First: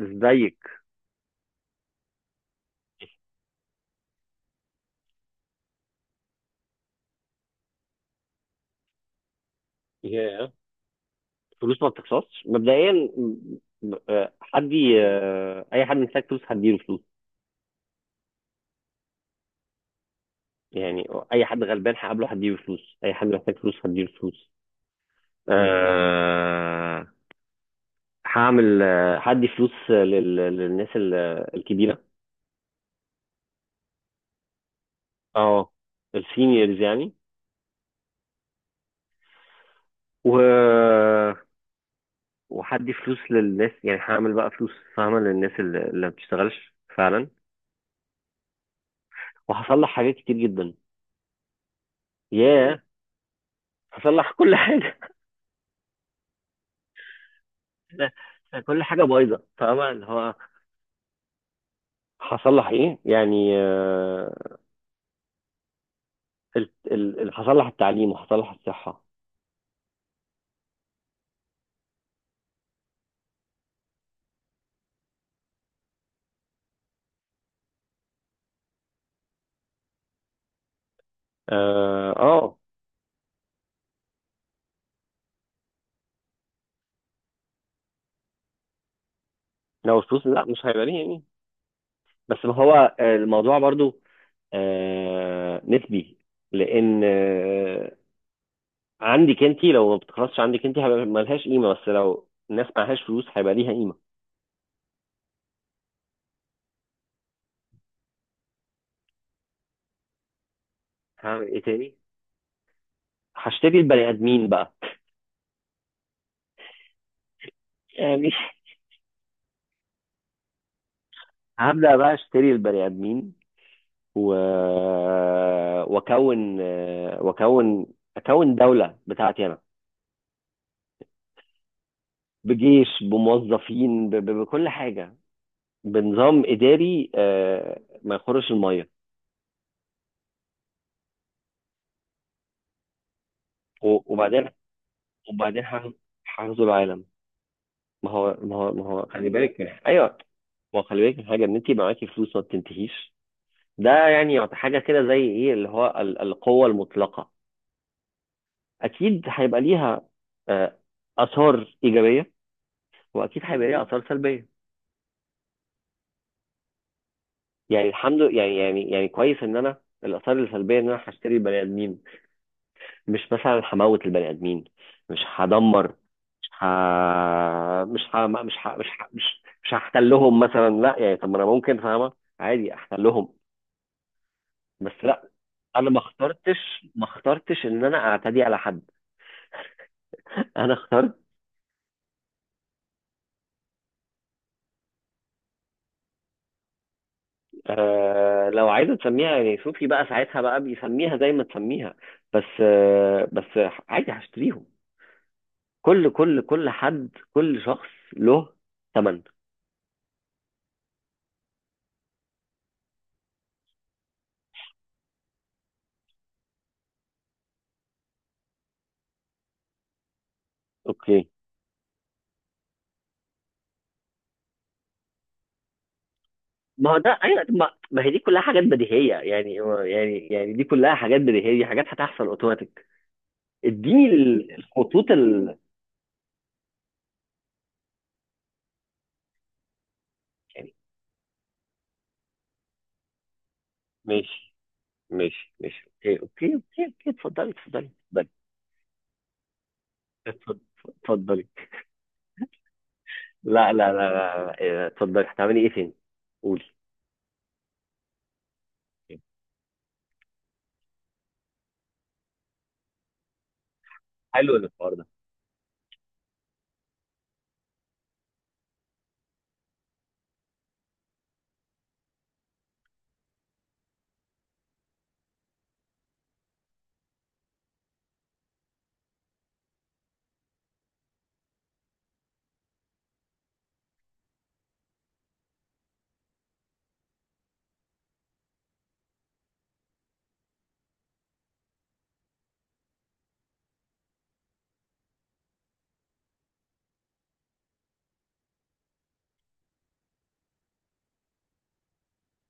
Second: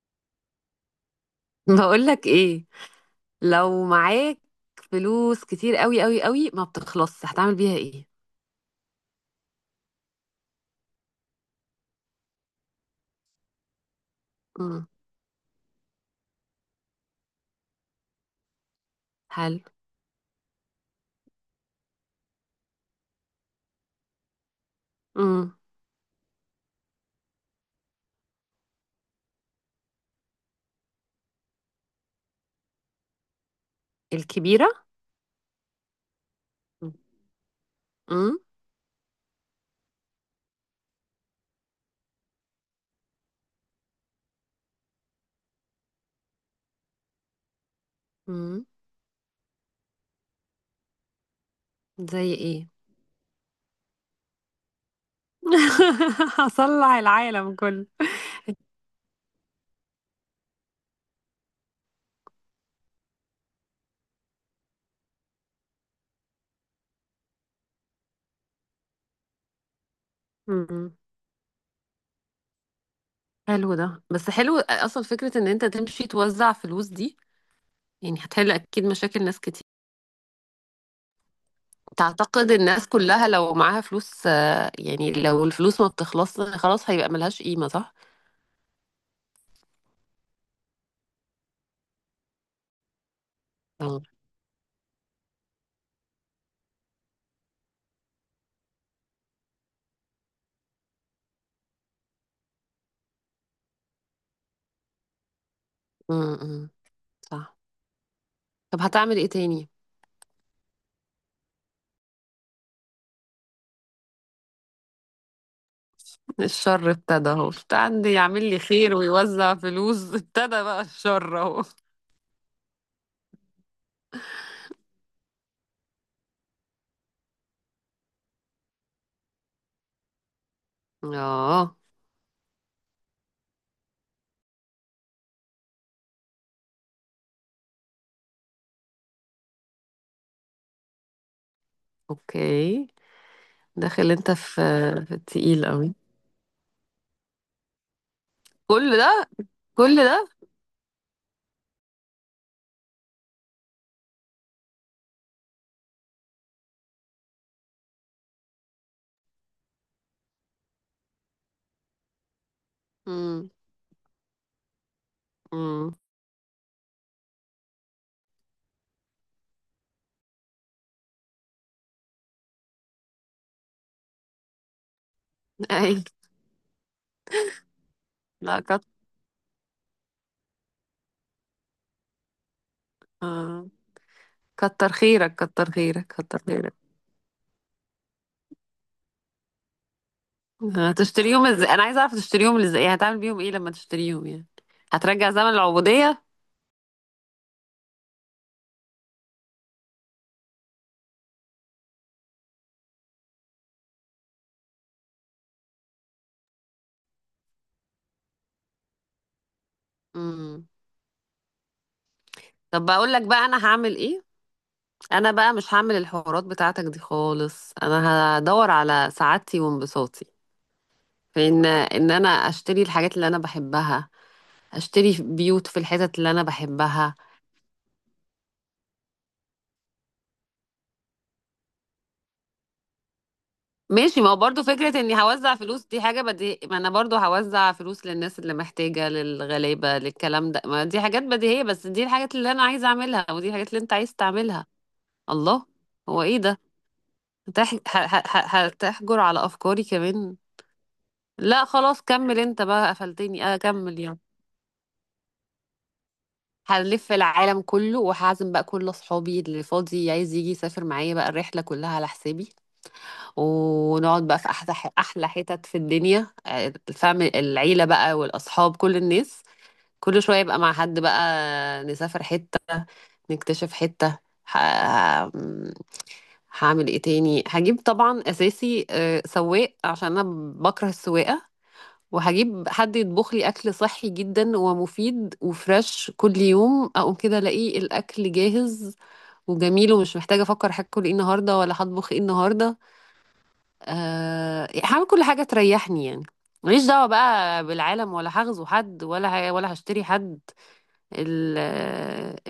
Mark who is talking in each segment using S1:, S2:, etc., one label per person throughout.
S1: ازيك؟
S2: بقولك ايه؟ لو معاك فلوس كتير قوي قوي قوي ما بتخلصش هتعمل بيها ايه؟
S1: ياه. فلوس ما بتخسرش مبدئيا. حد
S2: امم.
S1: اي حد محتاج فلوس هديله فلوس.
S2: حلو.
S1: يعني اي حد غلبان هقابله هديله فلوس، اي حد محتاج فلوس هديله فلوس.
S2: امم.
S1: أه، هعمل، هدي فلوس للناس الكبيره.
S2: الكبيرة.
S1: اه، السينيورز يعني.
S2: امم.
S1: و وهدي فلوس للناس. يعني هعمل بقى فلوس، فاهمه، للناس اللي ما بتشتغلش فعلا.
S2: امم.
S1: وهصلح حاجات كتير جدا.
S2: زي ايه؟
S1: ياه، هصلح كل حاجه.
S2: هصلح العالم كله.
S1: كل حاجه بايظه، فاهمه، اللي هو هصلح ايه يعني. هصلح التعليم وهصلح الصحه.
S2: امم. حلو ده، بس حلو اصلا فكرة ان انت تمشي توزع فلوس دي، يعني هتحل اكيد مشاكل ناس كتير.
S1: اه.
S2: تعتقد الناس كلها لو معاها فلوس يعني لو الفلوس ما بتخلصش خلاص هيبقى ملهاش قيمة صح؟
S1: لو الفلوس، لا، مش هيبقى ليه يعني. بس ما هو الموضوع برضو
S2: امم.
S1: نسبي. لان عندك انت، لو ما بتخلصش عندك انت هيبقى ملهاش قيمه، بس لو الناس معهاش فلوس هيبقى ليها قيمه.
S2: امم. صح. طب هتعمل ايه تاني؟
S1: هعمل ايه تاني؟ هشتري البني ادمين بقى.
S2: الشر ابتدى اهو، كنت عندي
S1: يعني
S2: يعمل لي خير ويوزع فلوس ابتدى بقى الشر اهو.
S1: هبدا بقى اشتري البني ادمين. و... واكون واكون اكون دولة بتاعتي انا.
S2: اه،
S1: بجيش، بموظفين، بكل حاجة. بنظام اداري ما يخرش المية.
S2: اوكي. داخل انت
S1: وبعدين،
S2: في
S1: وبعدين،
S2: التقيل قوي.
S1: هغزو العالم. ما
S2: كل
S1: هو خلي
S2: ده.
S1: بالك
S2: كل
S1: ايوه.
S2: ده.
S1: ما هو خلي بالك من حاجة ان انت معاكي فلوس ما بتنتهيش. ده يعني، حاجة كده، زي ايه اللي هو، القوة المطلقة. اكيد هيبقى ليها آه، اثار ايجابية، واكيد
S2: امم.
S1: هيبقى ليها اثار سلبية.
S2: امم.
S1: يعني الحمد لله، يعني، كويس ان انا الاثار السلبيه ان انا هشتري البني ادمين. مش مثلا هموت البني ادمين، مش هدمر،
S2: اي.
S1: مش ه... مش ه... مش
S2: لا
S1: ه...
S2: كت...
S1: مش ه... مش مش هحتلهم مثلا. لا يعني، طب ما انا ممكن، فاهمه، عادي احتلهم.
S2: آه.
S1: بس
S2: كتر
S1: لا،
S2: خيرك، كتر
S1: انا
S2: خيرك، كتر خيرك.
S1: ما اخترتش ان انا اعتدي على حد. انا اخترت.
S2: هتشتريهم ازاي؟ انا عايزه اعرف تشتريهم ازاي، يعني هتعمل بيهم ايه لما تشتريهم يعني؟ هترجع زمن العبوديه؟
S1: آه، لو عايزه تسميها، يعني، صوفي بقى، ساعتها بقى بيسميها زي ما تسميها. بس بس عادي هشتريهم. كل حد، كل شخص له ثمن.
S2: امم. طب بقول لك بقى انا هعمل ايه. انا بقى مش هعمل الحوارات بتاعتك دي خالص، انا هدور على سعادتي وانبساطي
S1: اوكي.
S2: في ان انا اشتري الحاجات اللي انا بحبها. اشتري بيوت في الحتت اللي انا
S1: ما هو
S2: بحبها.
S1: ده، ايوه، ما هي دي كلها حاجات بديهيه يعني. يعني، دي كلها حاجات بديهيه، دي حاجات هتحصل اوتوماتيك. اديني
S2: ماشي، ما هو برضه فكرة
S1: الخطوط
S2: اني هوزع فلوس دي حاجة بدي، ما انا برضه هوزع فلوس للناس اللي محتاجة، للغلابة، للكلام ده،
S1: يعني،
S2: ما دي حاجات بديهية، بس دي الحاجات اللي انا عايزة اعملها ودي الحاجات اللي انت عايز
S1: ماشي.
S2: تعملها.
S1: ماشي،
S2: الله.
S1: ماشي، اوكي،
S2: هو ايه
S1: اوكي،
S2: ده؟
S1: اوكي، اوكي. اتفضلي، اتفضلي، اتفضلي،
S2: هتحجر على افكاري كمان؟
S1: اتفضلي، اتفضلي.
S2: لا، خلاص كمل انت بقى، قفلتني اه،
S1: لا، لا، لا،
S2: كمل يعني.
S1: لا. لا، إيه، اتفضلي، هتعملي ايه تاني؟ قولي.
S2: هنلف العالم كله وهعزم بقى كل اصحابي اللي فاضي عايز يجي يسافر معايا، بقى الرحله كلها على حسابي. ونقعد بقى في
S1: حلو
S2: احلى
S1: الحوار ده.
S2: احلى حتت في الدنيا، الفم العيله بقى والاصحاب كل الناس. كل شويه يبقى مع حد بقى نسافر حته. نكتشف حته. ه... ه- هعمل ايه تاني؟ هجيب طبعا اساسي سواق عشان انا بكره السواقه. وهجيب حد يطبخ لي اكل صحي جدا ومفيد وفريش، كل يوم اقوم كده الاقي الاكل جاهز وجميل، ومش محتاجه افكر هاكل ايه النهارده ولا هطبخ ايه النهارده. هعمل كل حاجه تريحني يعني. ماليش دعوه بقى بالعالم ولا هغزو حد ولا هشتري حد. ال...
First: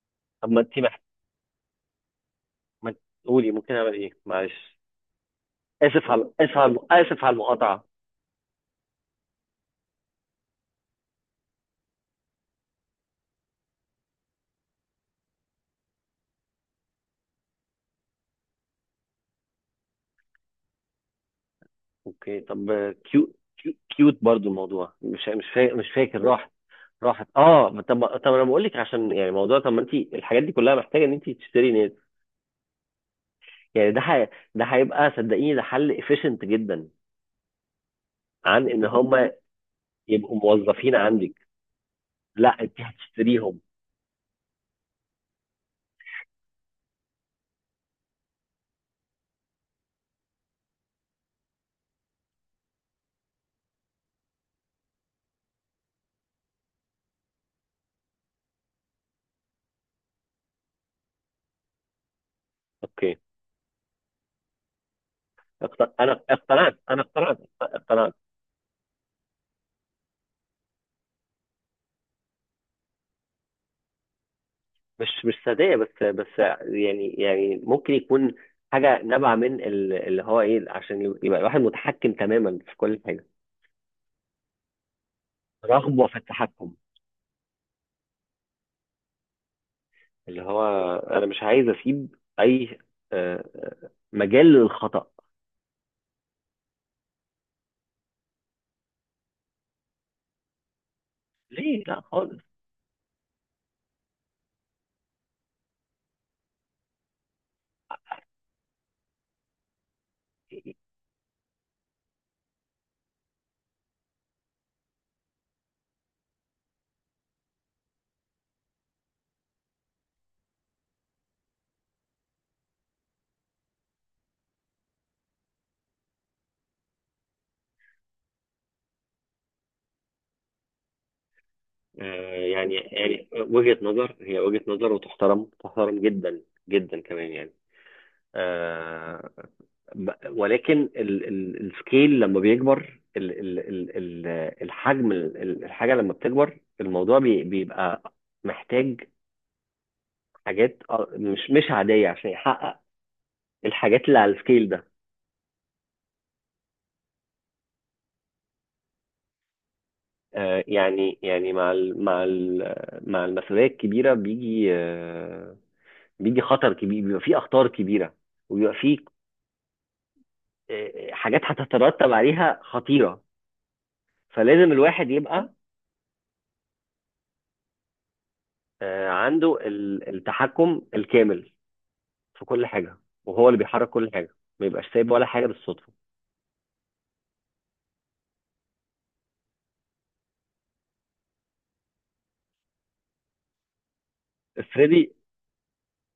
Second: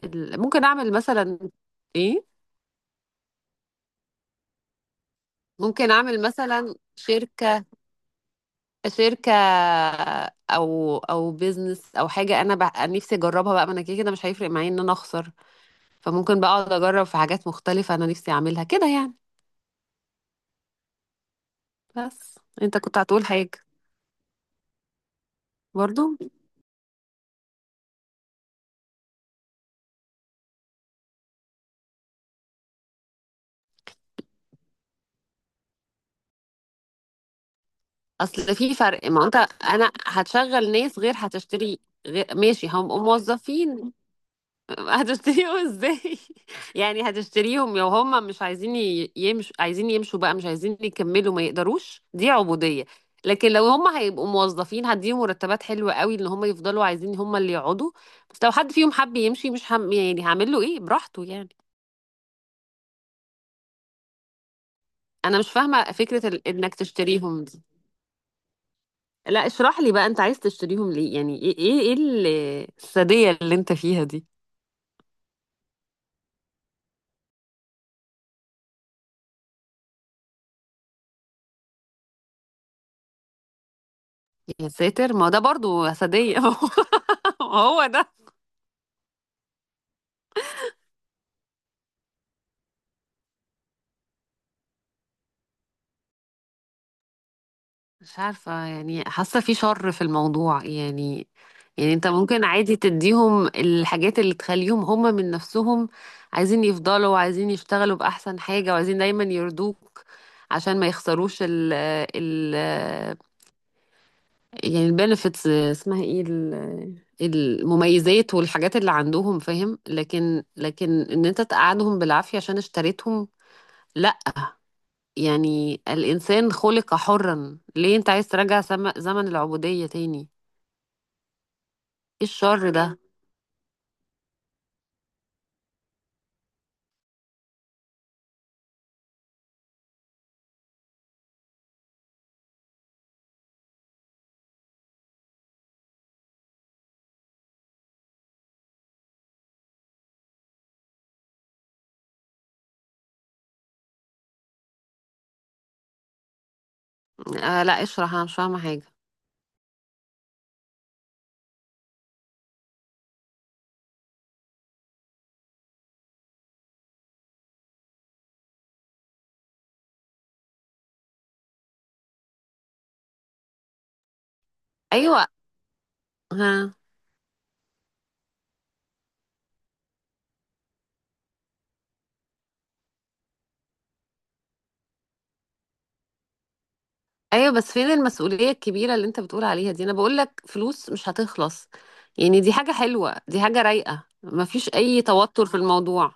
S1: طب ما
S2: ممكن
S1: انت
S2: اعمل مثلا. ايه؟
S1: ما انت- قولي، ممكن اعمل ايه؟ معلش،
S2: ممكن اعمل مثلا
S1: اسف على
S2: شركه.
S1: المقاطعه.
S2: شركة، او بيزنس او حاجة انا نفسي اجربها بقى، ما انا كده كده مش هيفرق معايا ان انا اخسر. فممكن بقى اقعد اجرب في حاجات مختلفة انا نفسي اعملها كده يعني. بس
S1: اوكي، طب.
S2: انت كنت هتقول
S1: كيوت.
S2: حاجة؟
S1: كيوت برضو الموضوع، مش فاكر،
S2: برضو.
S1: راحت. راحت. اه، طب، انا بقول لك، عشان يعني موضوع، طب ما انت الحاجات دي كلها محتاجه ان انت تشتري نت. يعني ده ده هيبقى، صدقيني، ده حل efficient جدا،
S2: اصل
S1: عن
S2: في
S1: ان
S2: فرق، ما
S1: هم
S2: انت انا
S1: يبقوا
S2: هتشغل
S1: موظفين
S2: ناس غير
S1: عندك.
S2: هتشتري. غير
S1: لا،
S2: ماشي
S1: انت
S2: هم
S1: هتشتريهم.
S2: موظفين. هتشتريهم ازاي؟ يعني هتشتريهم لو هم مش عايزين يمشوا، عايزين يمشوا بقى مش عايزين يكملوا ما يقدروش، دي عبودية. لكن لو هم هيبقوا موظفين هديهم مرتبات حلوة قوي ان هم يفضلوا عايزين هم اللي يقعدوا. بس لو حد فيهم حب يمشي مش هم يعني، هعمل له ايه، براحته يعني.
S1: اوكي.
S2: انا مش فاهمة
S1: انا
S2: فكرة انك
S1: اقتنعت،
S2: تشتريهم دي.
S1: اقتنعت.
S2: لا اشرح لي بقى، انت عايز تشتريهم ليه؟ يعني ايه ايه إيه السادية اللي انت فيها دي؟
S1: مش صدقيه، بس، يعني، ممكن يكون حاجه نابعه من اللي هو ايه، عشان يبقى الواحد متحكم تماما في كل حاجه.
S2: يا ساتر، ما هو ده برضو
S1: رغبة في
S2: سادية.
S1: التحكم.
S2: هو ده.
S1: اللي هو انا مش عايز اسيب اي مجال للخطأ.
S2: مش عارفة يعني، حاسة في شر في الموضوع يعني.
S1: ليه؟
S2: يعني
S1: لا
S2: انت
S1: خالص.
S2: ممكن عادي تديهم الحاجات اللي تخليهم هم من نفسهم عايزين يفضلوا، وعايزين يشتغلوا بأحسن حاجة، وعايزين دايما يرضوك عشان ما يخسروش ال ال يعني البنفيتس، اسمها ايه المميزات والحاجات اللي عندهم فاهم، لكن ان انت تقعدهم بالعافية عشان اشتريتهم. لا. يعني الإنسان خلق حرا، ليه انت عايز ترجع زمن العبودية تاني؟ ايه الشر
S1: يعني،
S2: ده؟
S1: وجهة نظر، هي وجهة نظر، وتحترم، جدا، جدا كمان يعني. آه، ب- ولكن السكيل لما بيكبر، الحجم، الحاجة لما بتكبر، الموضوع بيبقى محتاج حاجات مش عادية عشان يحقق الحاجات اللي على السكيل ده.
S2: آه، لا اشرح، انا مش فاهمه حاجه.
S1: يعني، مع ال، مع المسؤوليه الكبيره بيجي، بيجي خطر كبير، بيبقى فيه اخطار كبيره، وبيبقى فيه حاجات هتترتب عليها خطيره. فلازم الواحد
S2: ايوه.
S1: يبقى
S2: ها.
S1: عنده التحكم الكامل في كل حاجه، وهو اللي بيحرك كل حاجه، ما يبقاش سايب ولا حاجه بالصدفه.
S2: ايوه، بس فين المسؤوليه الكبيره اللي انت بتقول عليها دي؟ انا بقول لك فلوس مش هتخلص. يعني دي حاجه حلوه، دي حاجه رايقه، مفيش اي
S1: افرضي،
S2: توتر في الموضوع.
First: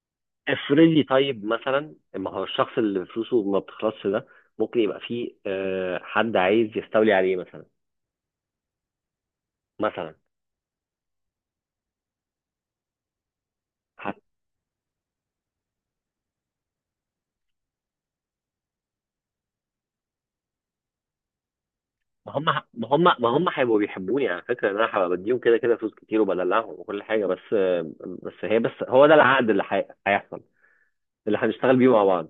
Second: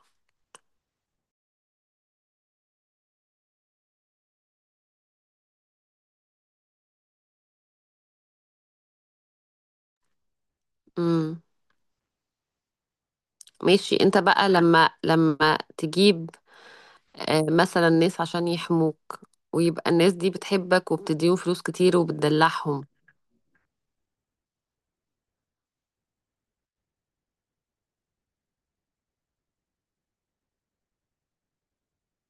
S1: افرضي طيب، مثلا، ما هو الشخص اللي فلوسه ما بتخلصش ده ممكن يبقى فيه حد عايز يستولي عليه مثلا. مثلا.
S2: امم. ماشي، انت بقى لما تجيب مثلا ناس عشان يحموك ويبقى الناس دي بتحبك وبتديهم فلوس كتير
S1: ما هم
S2: وبتدلعهم.
S1: ما هم هيبقوا بيحبوني، على فكره، ان انا هبقى بديهم كده كده فلوس كتير، وبدلعهم، وكل حاجه. بس، بس هي بس هو ده العقد اللي هيحصل، اللي هنشتغل بيه مع بعض.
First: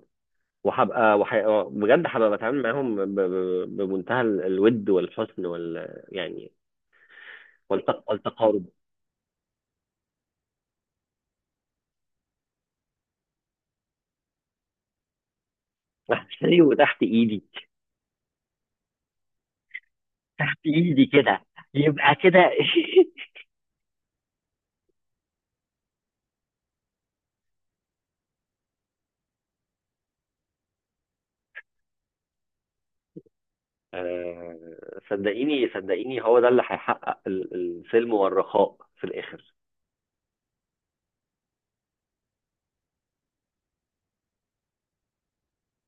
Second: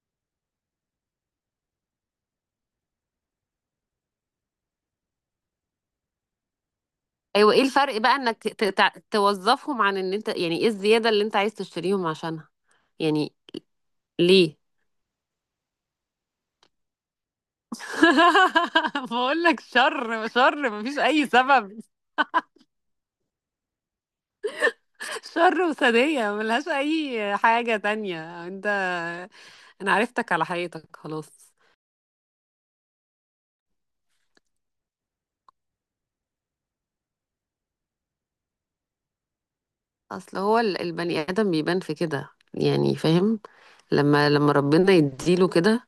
S1: وهبقى بجد هبقى بتعامل معاهم، بمنتهى الود والحسن وال، يعني،
S2: ايوه، ايه الفرق بقى انك
S1: والتقارب.
S2: توظفهم عن ان انت يعني؟ ايه الزياده اللي انت عايز تشتريهم عشانها؟ يعني. ليه؟
S1: احسني وتحت ايدي.
S2: بقول لك شر
S1: تحت
S2: شر، مفيش
S1: ايدي
S2: اي
S1: كده،
S2: سبب.
S1: يبقى كده
S2: شر وسادية ملهاش اي حاجة تانية انت. انا عرفتك على حقيقتك خلاص.
S1: صدقيني، هو ده اللي هيحقق السلم والرخاء في الاخر.
S2: اصل هو البني ادم بيبان في كده يعني، فاهم. لما ربنا يديله كده،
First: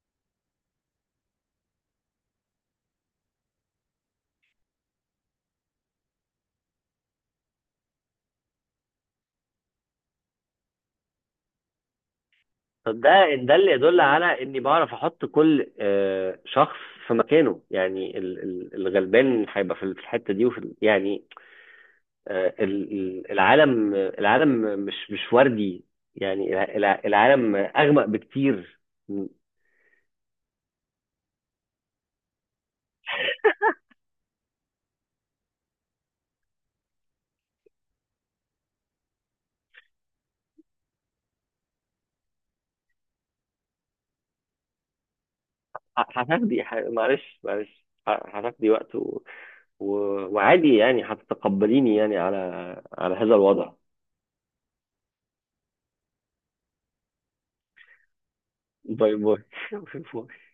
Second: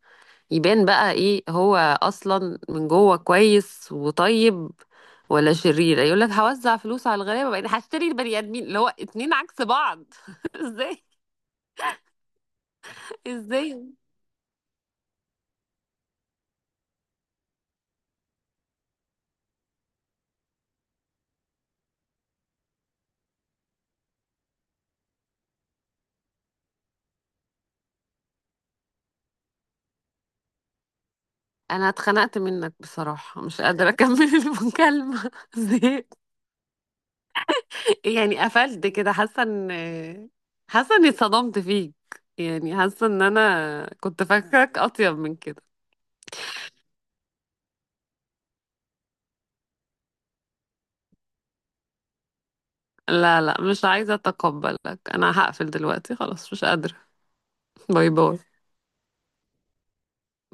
S2: يبان بقى ايه هو اصلا، من جوه كويس وطيب ولا شرير. يقول لك هوزع فلوس على الغلابه بقيت هشتري البني ادمين، اللي هو اتنين عكس بعض. ازاي؟
S1: طب ده، اللي
S2: ازاي؟
S1: يدل على اني بعرف احط كل شخص في مكانه. يعني الغلبان هيبقى في الحته دي، وفي يعني، العالم مش وردي يعني. العالم اغمق بكتير. ه-
S2: انا اتخنقت منك بصراحة، مش قادرة اكمل المكالمة. زهقت. يعني قفلت كده، حاسة اني اتصدمت فيك. يعني حاسة ان انا كنت فاكرك اطيب من كده.
S1: هتاخدي معلش، معلش، هتاخدي وقت، وعادي يعني هتتقبليني يعني على هذا
S2: لا، لا،
S1: الوضع.
S2: مش عايزة اتقبلك، انا هقفل دلوقتي خلاص، مش قادرة. باي باي.
S1: باي باي